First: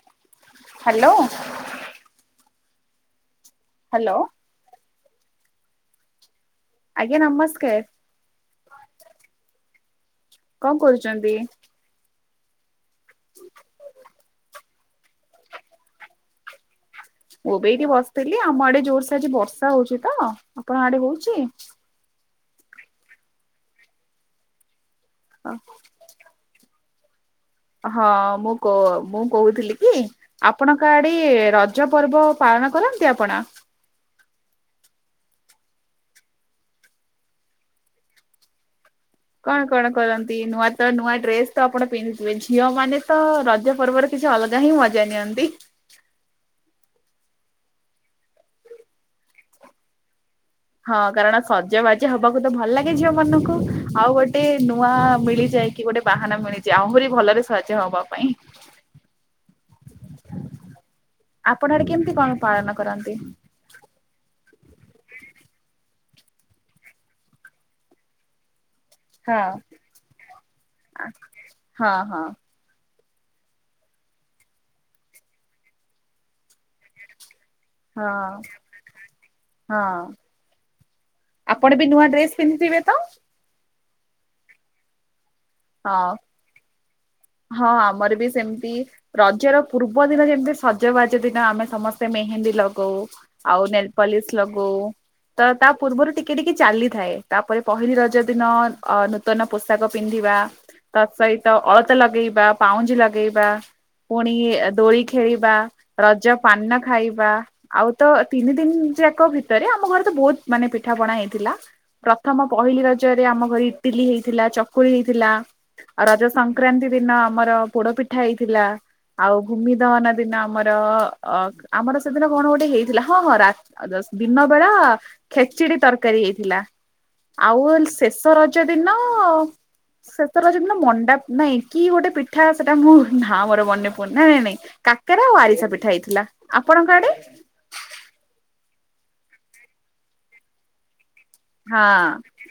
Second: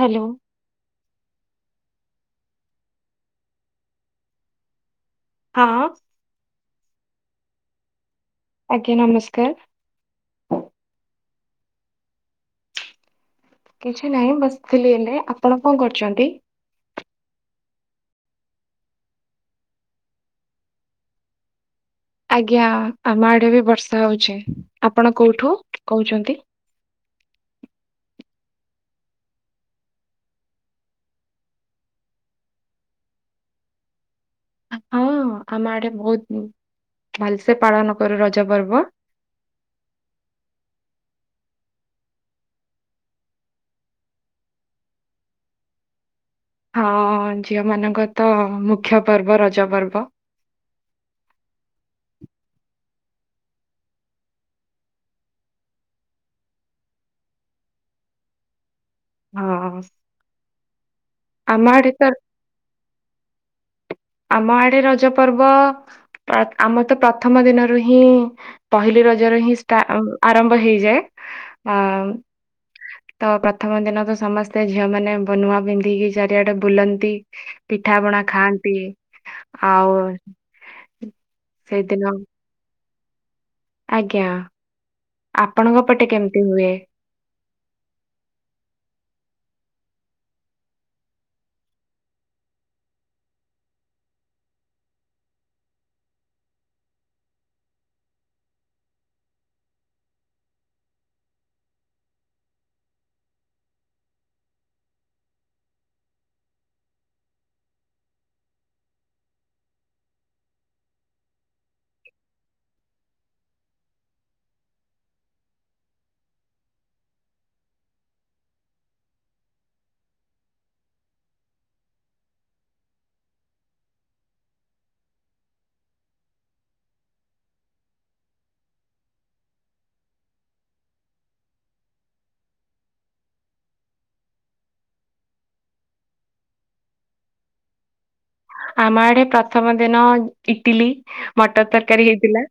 Hello. Hello. Hello. ହଁ। ଆଜ୍ଞା ନମସ୍କାର୍। ଆଜ୍ଞା ନମସ୍କାର୍। କଣ କରୁଚନ୍ତି? କିଛି ନାହିଁ ବସିଥିଲି ଏଇନେ, ଆପଣ କଣ କରୁଚନ୍ତି? ମୁଁ ବି ଏଇଠି ବସିଥିଲି ଆମ ଆଡେ ଜୋର୍ସେ ଆଜି ବର୍ଷା ହଉଛି ତ, ଆପଣ ଆଡେ ହଉଛି? ଆଜ୍ଞା ଆମ ଆଡେ ବି ବର୍ଷା ହଉଛି, ଆପଣ କୋଉଠୁ କହୁଚନ୍ତି? ହଁ ମୁଁ-କ-ମୁଁ କହୁଥିଲି କି ଆପଣଙ୍କ ଆଡେ ରଜ ପର୍ବ ପାଳନ କରନ୍ତି ଆପଣ? ହଁ ଆମ ଆଡେ ବହୁତ ଭଲ୍ ସେ ପାଳନ କରୁ ରଜପର୍ବ। କଣ-କଣ କରନ୍ତି ନୂଆ ତ ନୂଆ ଡ୍ରେସ୍ ତ ଆପଣ ପିନ୍ଧିଥିବେ, ଝିଅ ମାନେ ତ ରଜ ପର୍ବରେ କିଛି ଅଲଗା ହିଁ ମଜ଼ା ନିଅନ୍ତି। ହଁ ଝିଅ ମାନଙ୍କର ତ ମୁଖ୍ୟ ପର୍ବ ରଜପର୍ବ। ହଁ କାରଣ ସଜବାଜ ହବାକୁ ତ ଭଲ୍ ଲାଗେ ଝିଅ ମାନଙ୍କୁ, ଆଉ ଗୋଟେ ନୂଆ ମିଳିଯାଏ କି ଗୋଟେ ବାହାନା ମିଳିଛି, ଆହୁରି ଭଲରେ ସଜ ହବା ପାଇଁ। ହଁ ଆମ ଆପଣ ଆଡେ ତ କେମ୍ତି କଣ ପାଳନ କରନ୍ତି? ଆମ ଆଡେ ରଜ ପର୍ବ ଆମର ତ ପ୍ରଥମ ଦିନରୁ ହିଁ ପହିଲି ରଜରେ ହଁ ହିଁ ଷ୍ଟା ଆରମ୍ଭ ହେଇଯାଏ, ହଁ ଉଁ ହଁ ତ ପ୍ରଥମ ଦିନ ତ ସମସ୍ତେ ଝିଅମାନେ ବ ନୁଆ ପିନ୍ଧିକି ଚାରିଆଡେ ବୁଲନ୍ତି। ପିଠା ପଣା ହଁ ଖାଆନ୍ତି। ହଁ ଆଉ ଆପଣ ବି ସେଇଦିନ ନୂଆ ଡ୍ରେସ୍ ପିନ୍ଧିଥିବେ ତ? ଆଜ୍ଞା ଆପଣଙ୍କ ହଁ ପଟେ କେମ୍ତି ହୁଏ? ହଁ ଆମର ବି ସେମ୍ତି ରଜର ପୂର୍ବ ଦିନ ଯେମ୍ତି ସଜବାଜ ଦିନ ଆମେ ସମସ୍ତେ ମେହେନ୍ଦୀ ଲଗଉ। ଆଉ ନେଲପଲିସ୍ ଲଗଉ। ତ ତା ପୂର୍ବରୁ ଟିକେ-ଟିକେ ଚାଲିଥାଏ, ତାପରେ ପହିଲି ରଜ ଦିନ ଅ ନୂତନ ପୋଷାକ ପିନ୍ଧିବା ତା ସହିତ ଅଳତା ଲଗେଇବା, ପାଉଁଜି ଲଗେଇବା। ପୁଣି ଦୋଳି ଖେଳିବା, ରଜ ପାନ ଖାଇବା। ଆଉ ତ ତିନି ଦିନ୍ ଯାକ ଭିତରେ ଆମ ଘରେ ତ ବହୁତ୍ ମାନେ ପିଠାପଣା ହେଇଥିଲା। ପ୍ରଥମ ପହିଲି ରଜରେ ଆମ ଘରେ ଇଟିଲି ହେଇଥିଲା, ଚକୁଳି ହେଇଥିଲା, ଆଉ ରଜ ସ ସଂକ୍ରାନ୍ତି ଦିନ ଆମର ପୋଡ ପିଠା ହେଇଥିଲା। ଆଉ ଭୂମି ଦହନ ଦିନ ଆମର ଅ ଆମର ସେଦିନ କଣ ଗୋଟେ ହେଇଥିଲା, ହଁ-ହଁ ରା ଆଉ ଦଶ୍ ଦିନ ବେଳା ଖେଚିଡି ତରକାରୀ ହେଇଥିଲା। ଆଉ ହେଲ୍ ଶେଷ ରଜ ଦିନ, ଶେଷ ରଜ ଦିନ ମଣ୍ଡା ନାଇଁ କି ଗୋଟେ ପିଠା ସେଟା ମୋର୍ ନାଁ ମୋର ମନେ ପଡୁନି, ନାଇଁ-ନାଇଁ-ନାଇଁ। କାକେରା ଆଉ ଆରିସା ପିଠା ହେଇଥିଲା, ଆପଣଙ୍କ ଆଡେ? ଆମ ଆଡେ ପ୍ରଥମ ଦିନ ଇଟିଲି ମଟର ହଁ ତରକାରୀ ହେଇଥିଲା,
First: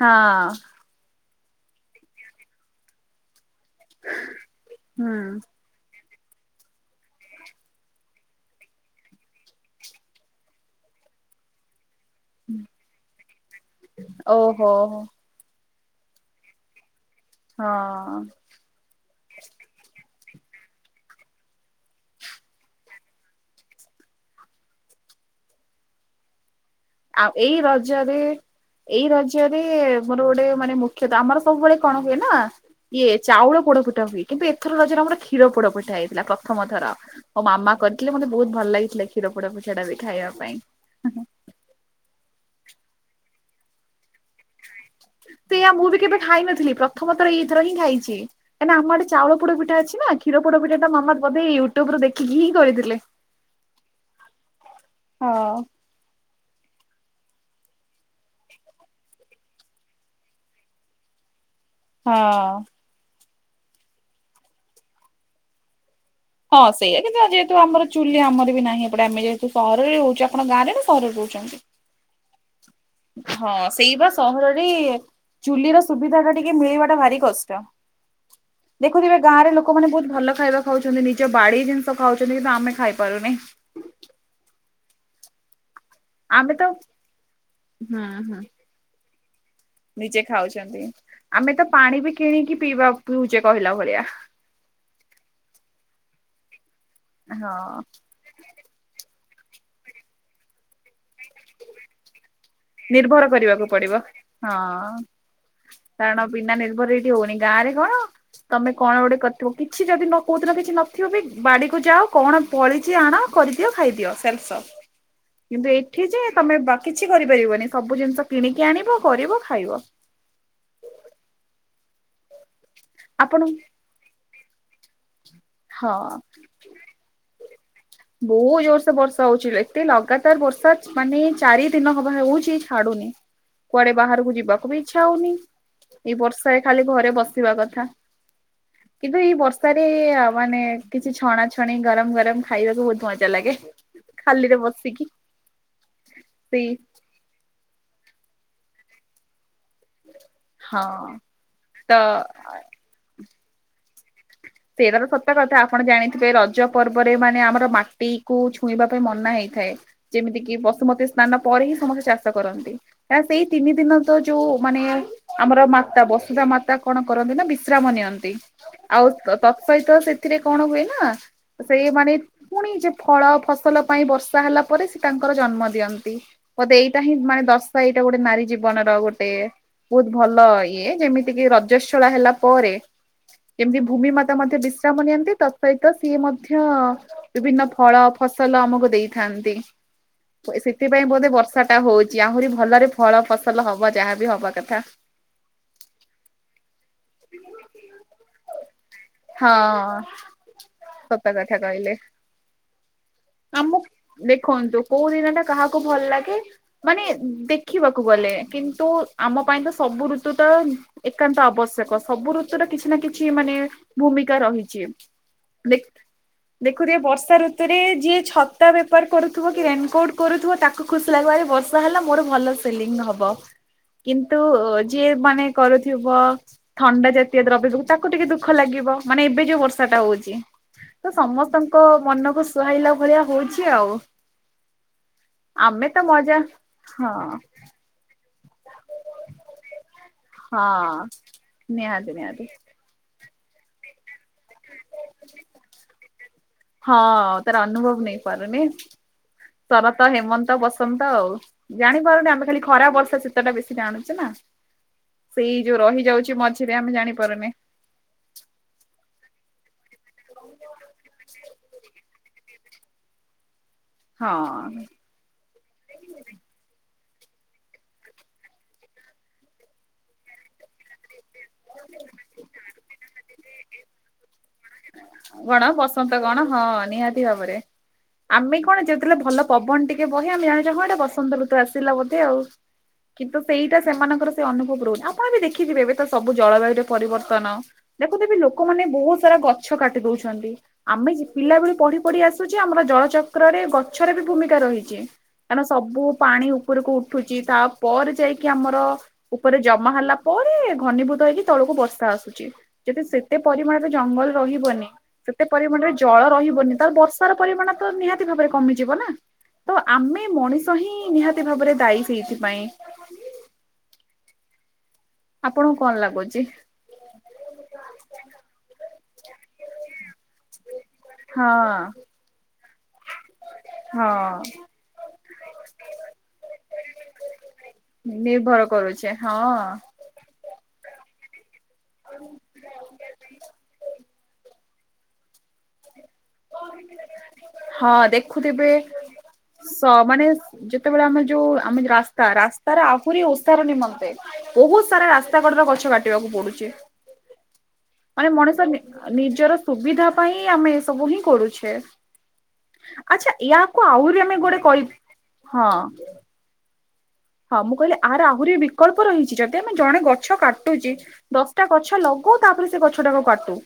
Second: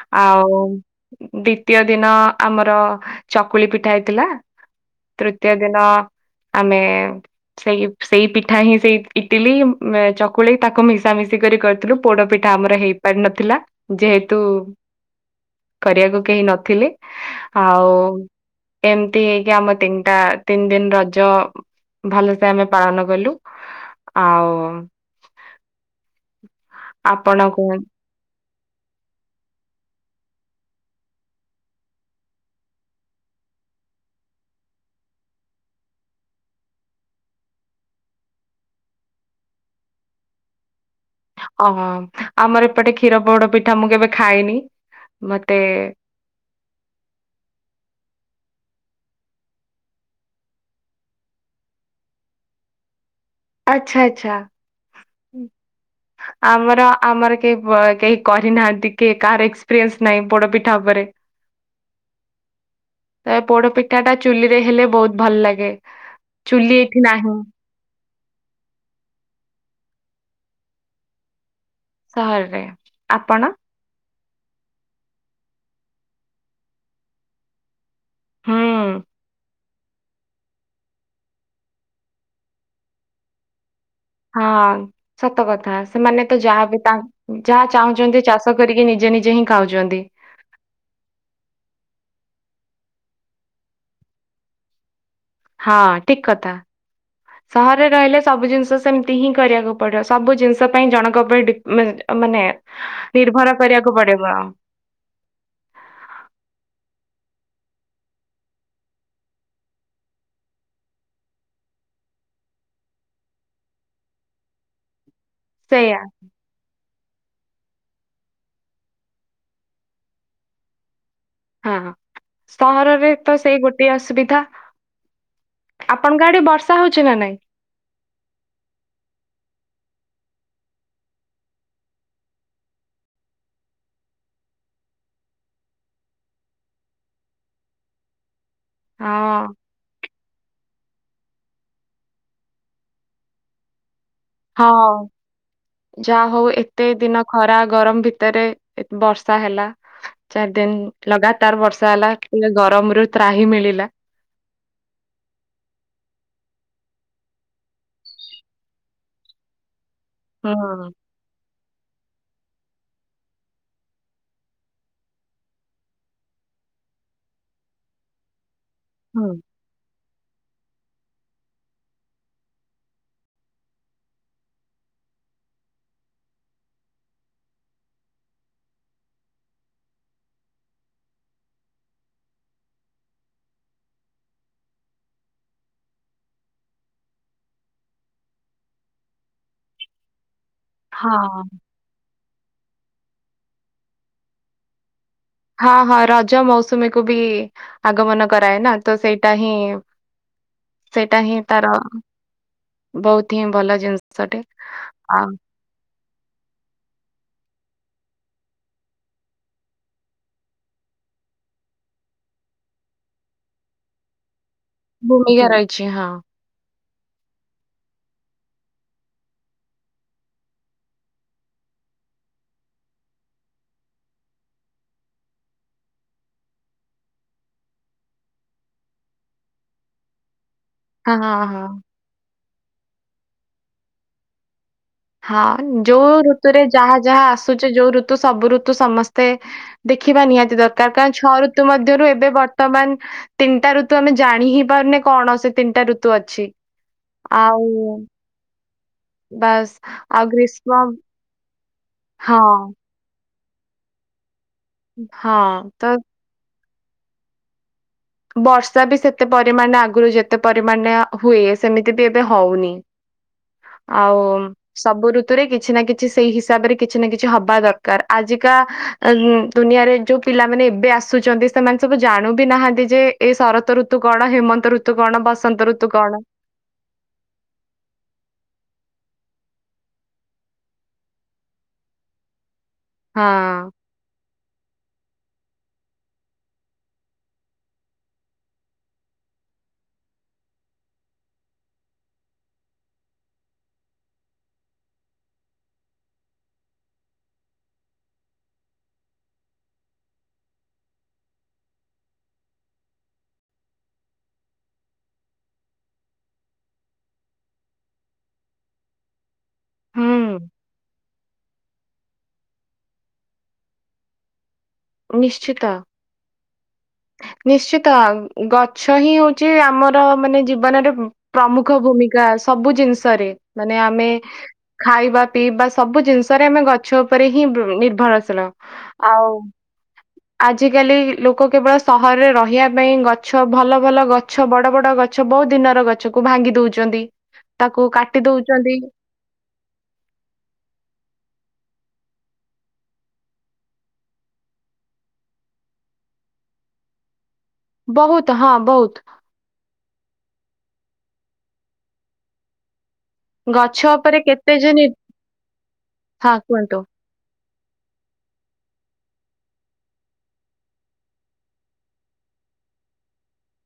ହଁ ଆଉ ଦ୍ଵିତୀୟ ଦିନ ଆମର ଚକୁଳି ପିଠା ହେଇଥିଲା, ହୁଁ ତୃତୀୟ ଦିନ ଆମେ ସେଇ-ସେଇ ପିଠା ହିଁ ସେଇ ଇଟିଲି ମ୍ ଚକ୍ କୁଳି ତାକୁ ମିଶାମିଶି କରି କରିଥିଲୁ। ପୋଡ ପିଠା ଆମର ହେଇପାରି ନଥିଲା, ଯେହେତୁ ଓହୋ କରିଆକୁ କେହି ନଥିଲେ, ଆଉ ହଁ। ଏମ୍ତି ହେଇକି ଆମ ତିନିଟା ତିନି ଦିନ ରଜ ଭଲ ସେ ଆମେ ପାଳନ କଲୁ, ଆଉ ଆଉ ଆପଣ ଏଇ କୁହନ୍ତୁ ରଜରେ ଏଇ ରଜରେ ମୋର ଗୋଟେ ମାନେ ମୁଖ୍ୟତ ଆମର ସବୁବେଳେ କଣ ହୁଏ ନା। ଇଏ ଚାଉଳ ପୋଡପିଠା ହୁଏ କିନ୍ତୁ ଏଥର ନଜରେ ଆମର କ୍ଷୀର ପୋଡପିଠା ହେଇଥିଲା ପ୍ରଥମ ଥର। ମୋ ମାମା କରିଥିଲେ, ମୋତେ ବହୁତ ଭଲ ଲାଗିଥିଲା କ୍ଷୀର ପୋଡା ଟା ଖାଇବା ପାଇଁ। ଓହୋ ଆମର ଏପଟେ କ୍ଷୀର ପୋଡ ପିଠା ମୁଁ କେବେ ଖାଇନି। ତ ମତେ ଏୟା ମୁଁ ବି କେବେ ଖାଇ ନଥିଲି ପ୍ରଥମଥର ଏଇଥର ହିଁ ଖାଇଛି। କାରଣ ଆମ ଆଡେ ଚାଉଳ ପୋଡୋ ପିଠା ଅଛି ନା କ୍ଷୀର ପୋଡୋ ପିଠା ମାମା ବଧେ ୟୁଟ୍ୟୁବ୍ ରୁ ଦେଖିକି ହିଁ କରିଥିଲେ। ଆଚ୍ଛା ଆଚ୍ଛା। ହଁ ଆମର ଆମର କେହି କେହି କରିନାହାନ୍ତି କେହି କାହାର ଏକ୍ସ୍ ପିରିଏନ୍ସ ନାହିଁ, ପୋଡ ପିଠା ଉପରେ। ହଁ। ଏ ପୋଡପିଠା ଟା ଚୁଲିରେ ହେଲେ ବହୁତ୍ ଭଲ ଲାଗେ। ହଁ ଚୁଲି ସେଇଆ, ଏଠି କିନ୍ତୁ ନାହିଁ ଯେହେତୁ ଆମର ଚୁଲି ଆମର ବି ନାହିଁ ଏପଟେ, ଆମେ ଯେହେତୁ ସହରରେ ରହୁଚୁ ଆପଣ ଗାଁରେ ନା ସହରରେ ରହୁଛନ୍ତି? ସହରରେ। ଆପଣ ହଁ ସେଇ ବା ସହରରେ ଚୁଲିର ସୁବିଧା ଟା ଟିକେ ମିଳିବା ଟା ଭାରି କଷ୍ଟ। ହୁଁ ଦେଖୁଥିବେ ଗାଁରେ ଲୋକ୍ ଲୋକମାନେ ବହୁତ ଭଲ ଖାଇବା ଖାଉଛନ୍ତି, ନିଜ ବାଡି ଜିନିଷ ଖାଉଛନ୍ତି, କିନ୍ତୁ ଆମେ ଖାଇ ପାରୁନେ? ହଁ ସତ କଥା। ସେମାନେ ତ ଯାହା ବି ତାଙ୍କେ ଯାହା ହୁଁ ଚାହୁଁଛନ୍ତି ହୁଁ ଚାଷ କରିକି ନିଜେ ନିଜେ ହିଁ ଖାଉଛନ୍ତି। ନିଜେ ଖାଉଛନ୍ତି। ଆମେ ତ ପାଣି ବି କିଣିକି ପିଇବା ପିଉଚେ କହିଲା ଭଳିଆ। ହଁ ଠିକ କଥା। ହଁ ସହରରେ ରହିଲେ ସବୁ ଜିନିଷ ସେମିତି ହିଁ କରିବାକୁ ପଡ଼ିବ। ସବୁ ଜିନିଷ ପାଇଁ ଜଣଙ୍କ ଉପରେ ଡିପ୍ ମେଜ୍- ମାନେ ନିର୍ଭର କରିବାକୁ ପଡିବ ହଁ। କାରଣ ବିନା ନିର୍ଭର୍ ରେ ଏଠି ହଉନି ଗାଁ ରେ କଣ? ତମେ କଣ ଗୋଟେ କରିଥିବ, କିଛି ଯଦି ନ କୋଉ କିଛି ନଥିବ ବି ବାଡିକୁ ଯାଅ କଣ ଫଳିଚି ଆଣ କରିଦିଅ ଖାଇଦିଅ ସେଲ୍ ସପ୍। କିନ୍ତୁ ସେଇଆ ଏଠି ଯେ ତମେ ବାକ୍ କିଛି କରି ପାରିବନି, ସବୁ ଜିନିଷ କିଣିକି ଆଣିବ କରିବ ଖାଇବ। ହଁ ସହରରେ ତ ଆପଣ ସେଇ ଗୋଟିଏ ଅସୁବିଧା। ହଁ। ଆପଣଙ୍କ ଆଡେ ବର୍ଷା ହଉଚି ନା ନାଇଁ? ବହୁ ଜୋର୍ ସେ ବର୍ଷା ହଉଚି, ଏତେ ଲଗାତାର ବର୍ଷା ମାନେ ଚାରି ଦିନ ହବ ହେଉଛି। ଛାଡୁନି, କୁଆଡେ ବାହାରକୁ ଯିବାକୁ ବି ଇଚ୍ଛା ହଉନି। ଏଇ ବର୍ଷାରେ ଖାଲି ଘରେ ବସିବା କଥା। କିନ୍ତୁ ଏଇ ହଁ ବର୍ଷାରେ ମାନେ କିଛି ଛଣା ଛଣି ଗରମ୍ ଗରମ୍ ଖାଇବାକୁ ବହୁତ ମଜା ଲାଗେ। ଖାଲିରେ ହଁ। ବସିକି ଯାହା ହଉ ସେଇ ଏତେ ଦିନ ଖରା ଗରମ ଭିତରେ ଏତ୍ ବର୍ଷା ହେଲା। ଚାର୍ ଦିନ୍ ହଁ ଲଗାତାର ବର୍ଷା ହେଲା। ତ ଟିକେ ଗରମ ରୁ ତ୍ରାହି ମିଳିଲା। ସେଇଟା ତ ସତ କଥା ଆପଣ ଜାଣିଥିବେ ରଜ ପର୍ବରେ ମାନେ ଆମର ମାଟି କୁ ଛୁଇଁବା ପାଇଁ ମନା ହେଇଥାଏ ଯେମିତି ହୁଁ କିି ବସୁମତୀ ସ୍ନାନ ପରେ ହିଁ ସମସ୍ତେ ଚାଷ କରନ୍ତି। ନା ସେଇ ତିନି ଦିନ ତ ଯୋଉ ମାନେ ଆମର ମାତା ବସୁଧା ମାତା କଣ କରନ୍ତି ନା ବିଶ୍ରାମ ନିଅନ୍ତି ଆଉ ହୁଁ। ଅ ସେତ ସେଥିରେ କଣ ହୁଏ ନା? ସେ ମାନେ ପୁଣି ଯେ ଫଳ ଫସଲ ପାଇଁ ବର୍ଷା ହେଲା ପରେ ସେ ତାଙ୍କର ଜନ୍ମ ଦିଅନ୍ତି। ମୋତେ ଏଇଟା ହିଁ ମାନେ ଦର୍ଶା ଏଇଟା ଗୋଟେ ନାରୀ ଜୀବନର ଗୋଟେ ବହୁତ ଭଲ ଇଏ ଯେମିତି କି ରଜସ୍ଳା ହେଲା ପରେ ଯେମିତି ଭୂମି ମ ତା ମଧ୍ୟ ବିଶ୍ରାମ ନିଅନ୍ତି ତା ସହିତ ସିଏ ମଧ୍ୟ ବିଭିନ୍ନ ଫଳ ଫସଲ ଆମକୁ ଦେଇଥାନ୍ତି ସେ ସେଥିପାଇଁ ବୋଧେ ହଁ ବର୍ଷା ଟା ହଉଛି ଆହୁରି ଭଲରେ ଫଳ ଫସଲ ହବ ଯାହାବି ହବ କଥା। ହଁ ହଁ ରଜ ମୌସୁମୀକୁୁ ବି ଆଗମନ କରାଏ ନା ତ ସେଇଟା ହିଁ ହଁ ସେଇଟା ସତ ହିଁ କଥା ତାର କହିଲେ ବହୁତି ହିଁ ଆମ ଭଲ ଜିନିଷଟେ ଦେଖନ୍ତୁ କୋଉ ଦିନ ଆଉ। ଟା କାହାକୁ ଭଲ ଲାଗେ। ମାନେ ଦେଖିବାକୁ ଗଲେ କିନ୍ତୁ ଆମ ପାଇଁ ତ ସବୁ ଋତୁ ତ ଏକାନ୍ତ ଆବଶ୍ୟକ ସବୁ ଋତୁରେ କିଛି ନା କିଛି ମାନେ ଭୂମିକା ରହିଛି ଭୂମିକା ଦେ ରହିଛି ହଁ। ଦେଖୁଥିବେ ବର୍ଷା ଋତୁରେ ଯିଏ ଛତା ବେପାର କରୁଥିବ କି ରେନକୋଟ କରୁଥିବ ତା ଖୁସି ଲାଗିବ ଆଜି ବର୍ଷା ହେଲା ମୋର ଭଲ ସେଲିଂ ହବ। କିନ୍ତୁ ଯିଏ ମାନେ କରୁଥିବ ଥଣ୍ଡା ଜାତୀୟ ଦ୍ରବ୍ୟ ଯୋଗୁ ତା [unintelligible] ଟିକେ ଦୁଃଖ ଲାଗିବ ମାନେ ଏବେ ଯୋଉ ବର୍ଷା ଟା ହଉଛି ହଁ ତ ହଁ ହଁ ସମସ୍ତଙ୍କ ମନକୁ ସୁହାଇଲା ଭଳିଆ ହଉଛି ଆଉ। ହଁ ଆମେ ତ ଯୋଉ ମଜା ଋତୁରେ ଯାହା ହଁ ଯାହା ଆସୁଛି ଯୋଉ ଋତୁ ସବୁ ଋତୁ ସମସ୍ତେ ଦେଖିବା ନିହାତି ଦରକାର ହଁ କାରଣ ଛଅ ଋତୁ ମଧ୍ୟରୁ ନିହାତି ଏବେ ନିହାତି ବର୍ତ୍ତମାନ ତିନିଟା ଋତୁ ଆମେ ଜାଣି ହିଁ ପାରୁନେ କଣ ସେ ତିନିଟା ଋତୁ ଅଛି ହଁ ତାର ଆଉ [unintelligible] ବାସ୍ ଶରତ, ଆଉ ହେମନ୍ତ, ଗ୍ରୀଷ୍ମ ବସନ୍ତ ଆଉ। ଜାଣିପାରୁନେ ହଁ ଆମେ ଖାଲି ଖରା, ବର୍ଷା, ଶୀତ ଟା ବେଶୀ ଜାଣୁଛେ ନା ହଁ ସେଇ ଯୋଉ ତ ରହିଯାଉଛି ମଝି ସେ ଆମେ ଜାଣିପାରୁନେ। ବର୍ଷା ବି ସେତେ ପରିମାଣ ଆଗରୁ ଯେତେ ପରିମାଣ ‌ରେ ହୁଏ ସେମିତି ବି ଏବେ ହଉନି ଆଉ ହଁ ସବୁ ଋ ଋତୁ ରେ କିଛି ନା କିଛି ସେଇ ହିସାବରେ କିଛି ନା କିଛି ହବା ଦରକାର ଆଜିକା ଦୁନିଆରେ ଯୋଉ ପିଲାମାନେ ଏବେ ଆସୁଛନ୍ତି ସେମାନେ ସବୁ ଜାଣୁ ବି ନାହାନ୍ତି ଯେ ଏ ଶରତ ଋତୁ କଣ ହେମନ୍ତ ଋତୁ କଣ ବସନ୍ତ ଋତୁ କଣ? ହଁ ନିହାତି ଭାବରେ। ଆମେ କଣ ଯେତେବେଳେ ଭଲ ପବନ ଟିକେ ବହେ ଆମେ ଜାଣିଛେ ହଁ ଏଇଟା ବସନ୍ତ ଋତୁ ଆସିଲା ବୋଧେ ଆଉ। ହଁ କିନ୍ତୁ ସେଇଟା ସେମାନଙ୍କର ସେ ଅନୁଭବ ରହୁନି ଆପଣ ବି ଦେଖିଥିବେ ଏବେ ତ ସବୁ ଜଳବାୟୁ ରେ ପରିବର୍ତ୍ତନ ଦେଖୁଥିବେ ଲୋକମାନେ ବହୁତ୍ ସାରା ଗଛ କାଟି ଦଉଛନ୍ତି। ଆମେ ପିଲା ବେଳୁ ପଢ଼ି ପଢ଼ି ଆସୁଛେ ଆମର ଜଳଚକ୍ରରେ ଗଛରେ ବି ଭୂମିକା ରହିଛି। କାଇଁ ନା ସବୁ ପାଣି ଉପରକୁ ଉଠୁଛି ତାପରେ ଯାଇକି ଆମର ଉପରେ ଜମା ହେଲା ପରେ ଘନୀଭୂତ ହେଇକି ତଳକୁ ବର୍ଷା ଆସୁଛି। ଯଦି ସେତେ ପରିମାଣରେ ଜଙ୍ଗଲ ରହିବନି। ସେତେ ପରିମାଣରେ ଜଳ ରହିବନି ତାହେଲେ ବର୍ଷାର ପରିମାଣ ତ ନିହାତି ଭାବରେ କମିଯିବ ନା। ତ ହୁଁ ଆମେ ମଣିଷ ହିଁ ନିହାତି ଭାବରେ ଦାୟୀ ସେଇଥିପାଇଁ। ନିଶ୍ଚିତ। ଆପଣଙ୍କୁ କଣ ଲାଗୁଛି? ନିଶ୍ଚିତ ଗଛ ହିଁ ହଉଛି ଆମର ମାନେ ଜୀବନରେ ପ୍ରମୁଖ ହଁ ଭୂମିକା ସବୁ ଜିନିଷରେ ମାନେ ଆମେ ହଁ ଖାଇବା, ପିଇବା ସବୁ ଜିନିଷରେ ଆମେ ଗଛ ଉପରେ ହିଁ ନିର୍ଭରଶୀଳ। ନିର୍ଭର କରୁଛେ ଆଉ ହଁ। ଆଜିକାଲି ଲୋକ କେବଳ ସହରରେ ରହିବା ପାଇଁ ଗଛ ଭଲ ଭଲ ଗଛ ବଡ଼ ବଡ଼ ଗ ଗଛ ବହୁତ୍ ଦିନର ଗଛକୁ ଭାଙ୍ଗି ଦଉଚନ୍ତି ତାକୁ ହଁ କାଟି ଦେଖୁଥିବେ ଦଉଚନ୍ତି। ସ ମାନେ ଯେତେବେଳେ ଆମେ ଯୋଉ ଆମ ରାସ୍ତା ରାସ୍ତାରେ ଆହୁରି ଓସାର ନିମନ୍ତେ ବହୁତ୍ ସାରା ରାସ୍ତା କଡ଼ରେ ଗଛ କାଟିବାକୁ ପଡ଼ୁଛି। ବହୁତ ମାନେ ହଁ ମଣିଷ ବହୁତ ନିଜର ସୁବିଧା ପାଇଁ ଆମେ ଏ ସବୁ ହିଁ କରୁଛେ। ଆଚ୍ଛା ଗଛ ଇଆକୁ ଉପରେ ଆହୁରି ଆମେ କେତେ ଗୋଟେ ଯେ ନି କହି ହଁ। ହଁ କୁହନ୍ତୁ। ହଁ ମୁଁ କହିଲି ଆର ଆହୁରି ବିକଳ୍ପ ରହିଚି ଯଦି ଆମେ ଜଣେ ଗଛ କାଟୁଚି ଦଶଟା ଗଛ ଲଗାଉ ତାପରେ ସେ ଗଛ ଟାକୁ କାଟୁ।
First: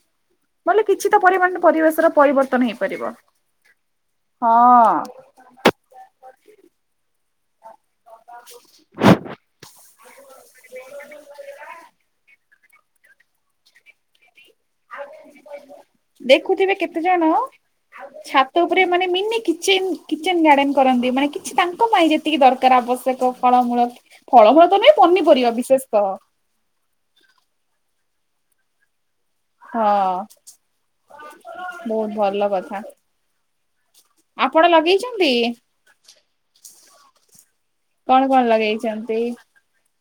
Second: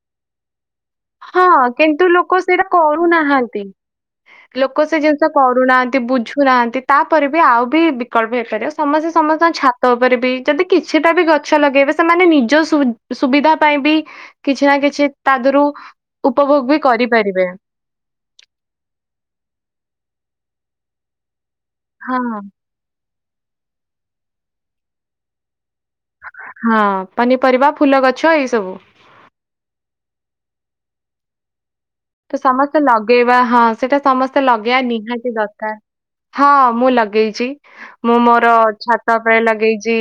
ନହେଲେ କିଛି ତ ହଁ ପରିମାଣ କିନ୍ତୁ ପରିବେଶର ଲୋକ ସେଇଟା ପରିବର୍ତ୍ତନ ହେଇପାରିବ କରୁନାହାନ୍ତି। ଲୋକ ସେ ହଁ। ଜିନିଷ କରୁନାହାନ୍ତି ବୁଝୁନାହାନ୍ତି ତାପରେ ବି ଆଉ ବି ବିକଳ୍ପ ହେଇପାରିବ ସମସ୍ତେ ସମସ୍ତଙ୍କ ଛାତ ଉପରେ ବି ଯଦି କିଛିଟା ବି ଗଛ ଲଗାଇବେ ସେମାନେ ନିଜ ସୁ ସୁବିଧା ପାଇଁ ବି କିଛି ନା କିଛି ତାଧିରୁ ଦେଖୁଥିବେ କେତେଜଣ ଛାତ ଉପରେ ମାନେ ମିନି କିଚେନ୍ କିଚେନ୍ ଗାର୍ଡେନ କରନ୍ତି, ମାନେ କିଛି ତାଙ୍କ ପାଇଁ ହଁ ଯେତିକି ଦର୍ କାର ଆବଶ୍ୟକ ଫଳମୂଳ। ଫଳମୂଳ ତ ନାଇଁ ପନିପରିବା ବିଶେଷତଃ। ହଁ, ପନିପରିବା ଫୁଲ ଗଛ ଏଇ ସବୁ। ହଁ। ବହୁତ ତ ଭଲ କଥା। ସମସ୍ତେ ଲଗେଇବା ହଁ ସେଟା ସମସ୍ତେ ଆପଣ ଲଗେଇବା ଲଗେଇଛନ୍ତି ନିହାତି ଦରକାର। ହଁ ମୁଁ ଲଗେଇଚି। ମୁଁ କଣ କଣ ମୋର ଛାତ ଲଗେଇଛନ୍ତି? ଉପରେ ଲଗେଇଚି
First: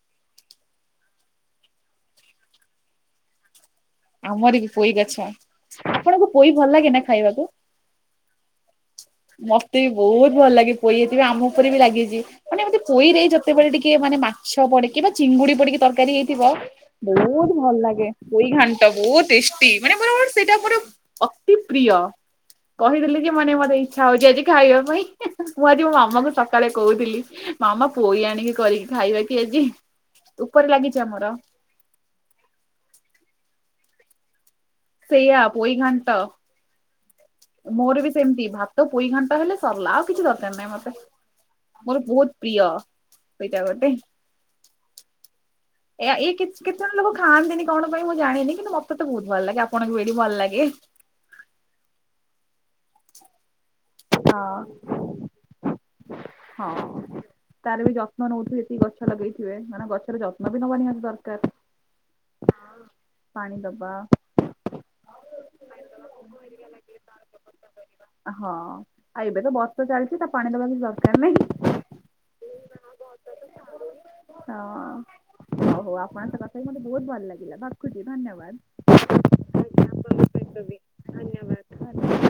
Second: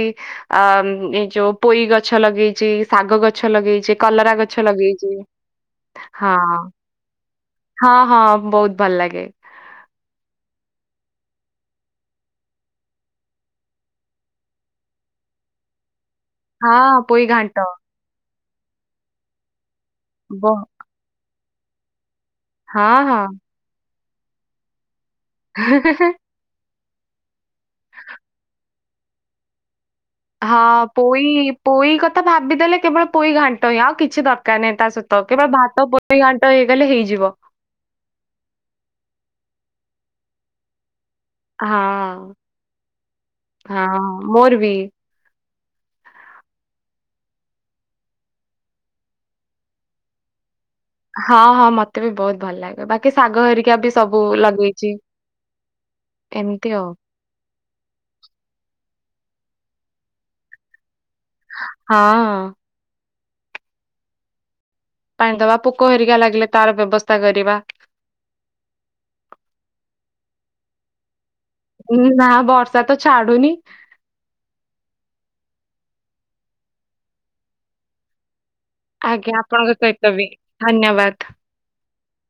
ଆ ଏଇ ଯୋଉ ପୋଇ ଗଛ ଲଗେଇଚି ଶାଗ ଗଛ ଲଗେଇଚି। କଲରା ଆମର ଗଛ ବି ପୋଇ ଲଗେଇଚି ଗଛ। ଆପଣଙ୍କୁ ହଁ। [unintelligible] ଖାଇବାକୁ ହଁ ହଁ ବହୁତ୍ ଭଲ ଲାଗେ। ମତେ ବି ବହୁତ ଭଲ ଲାଗେ ପୋଇ। ହେଇଥିବ ଆମ ଉପରେ ବି ଲାଗିଚି। ମାନେ ମତେ ପୋଇରେ ଯେତେବେଳେ ଟିକେ ମାନେ ମାଛ ପଡିକି ବା ଚିଙ୍ଗୁଡି ପଡିକି ତରକାରୀ ହେଇ ଥିବ, ପୋଇ ବହୁତ ଘାଣ୍ଟ ଭଲ ଲାଗେ। ପୋଇ ଘାଣ୍ଟ ବହୁତ ଟେଷ୍ଟି। ମାନେ ପୁରା ମୋର ସେଇଟା ବ- ପୁରା ଅତି ପ୍ରିୟ। ହଁ କହିଦେଲି ହଁ ଯେ ମାନେ ମତେ ଇଚ୍ଛା ହଉଚି ଆଜି ଖାଇବା ପାଇଁ। ମୁଁ ଆଜି ମୋ ମାମାଙ୍କୁ ସ ସକାଳେ କହୁଥିଲି ମାମା ପୋଇ ଆଣିକି କରିକି ଖାଇବା କି ଆଜି? ଉପରେ ହଁ ଲାଗିଛି ପୋଇ ଆମର ପୋଇ କଥା ଭାବିଦେଲେ କେବଳ ପୋଇ ଘାଣ୍ଟ ହିଁ। ଆଉ କିଛି ଦରକାର ନାଇଁ ତା ସହିତ। ସେଇଆ କେବଳ ଭାତ ଘାଣ୍ଟ ପୋଇ ଘା ଣ୍ଟ ହେଇଗଲେ ହେଇଯିବ। ମୋର ବି ସେମିତି। ଭାତ ପୋଇ ଘାଣ୍ଟ ହେଲେ ସରିଲା ଆଉ କିଛି ଦରକାର ନାଇଁ ମତେ। ମୋର ହଁ ବହୁତ ପ୍ରିୟ ସେଇଟା ଗୋଟେ। ହଁ ମୋର ବି। ଏ ଇଏ କେତେ ଜଣ ଲୋକ ଖାଆନ୍ତିନି କଣ ପାଇଁ ମୁଁ ଜାଣିନି, କିନ୍ତୁ ମତେ ତ ବହୁତ ଭଲ ଲାଗେ ଆପଣଙ୍କୁ ବି ଏଠି ଭଲ ଲାଗେ। ହଁ ହଁ ମତେ ବି ବହୁତ୍ ଭଲ ଲାଗେ। ବାକି ଶାଗ ହେରିକା ବି ସବୁ ଲଗେଇଚି। ଏମିତି ହଁ। ଆଉ। ତାର ବି ଯତ୍ନ ନଉଥିବେ ଯେତିକି ଗଛ ଲଗେଇଥିବେ। ମାନେ ଗଛର ଯତ୍ନ ବି ନବା ନିହାତି ଦରକାର। ହଁ। ହଁ, ପାଣି ଦବା ପାଣି ଦବା ପୋକ ହେରିକା ଲାଗିଲେ ତାର ବ୍ୟବସ୍ଥା କରିବା। ହଁ। ଆଉ ଏବେ ତ ବର୍ଷା ଚାଲିଚି ତା ପାଣି ଦବା କିଛି ଦରକାର ନାହିଁ। ଉଁ ନା ବର୍ଷା ତ ଛାଡୁନି। ହଁ। ହଉ ହଉ ଆପଣଙ୍କ ସହ କଥା ହେଇକି ମତେ ବହୁତ୍ ଭଲ ଲାଗିଲା। ରଖୁଚି ଧନ୍ୟବାଦ। ଆଜ୍ଞା ଆପଣଙ୍କ ଆଜ୍ଞା ସହିତ ବି ଧନ୍ୟବାଦ। [unintelligible]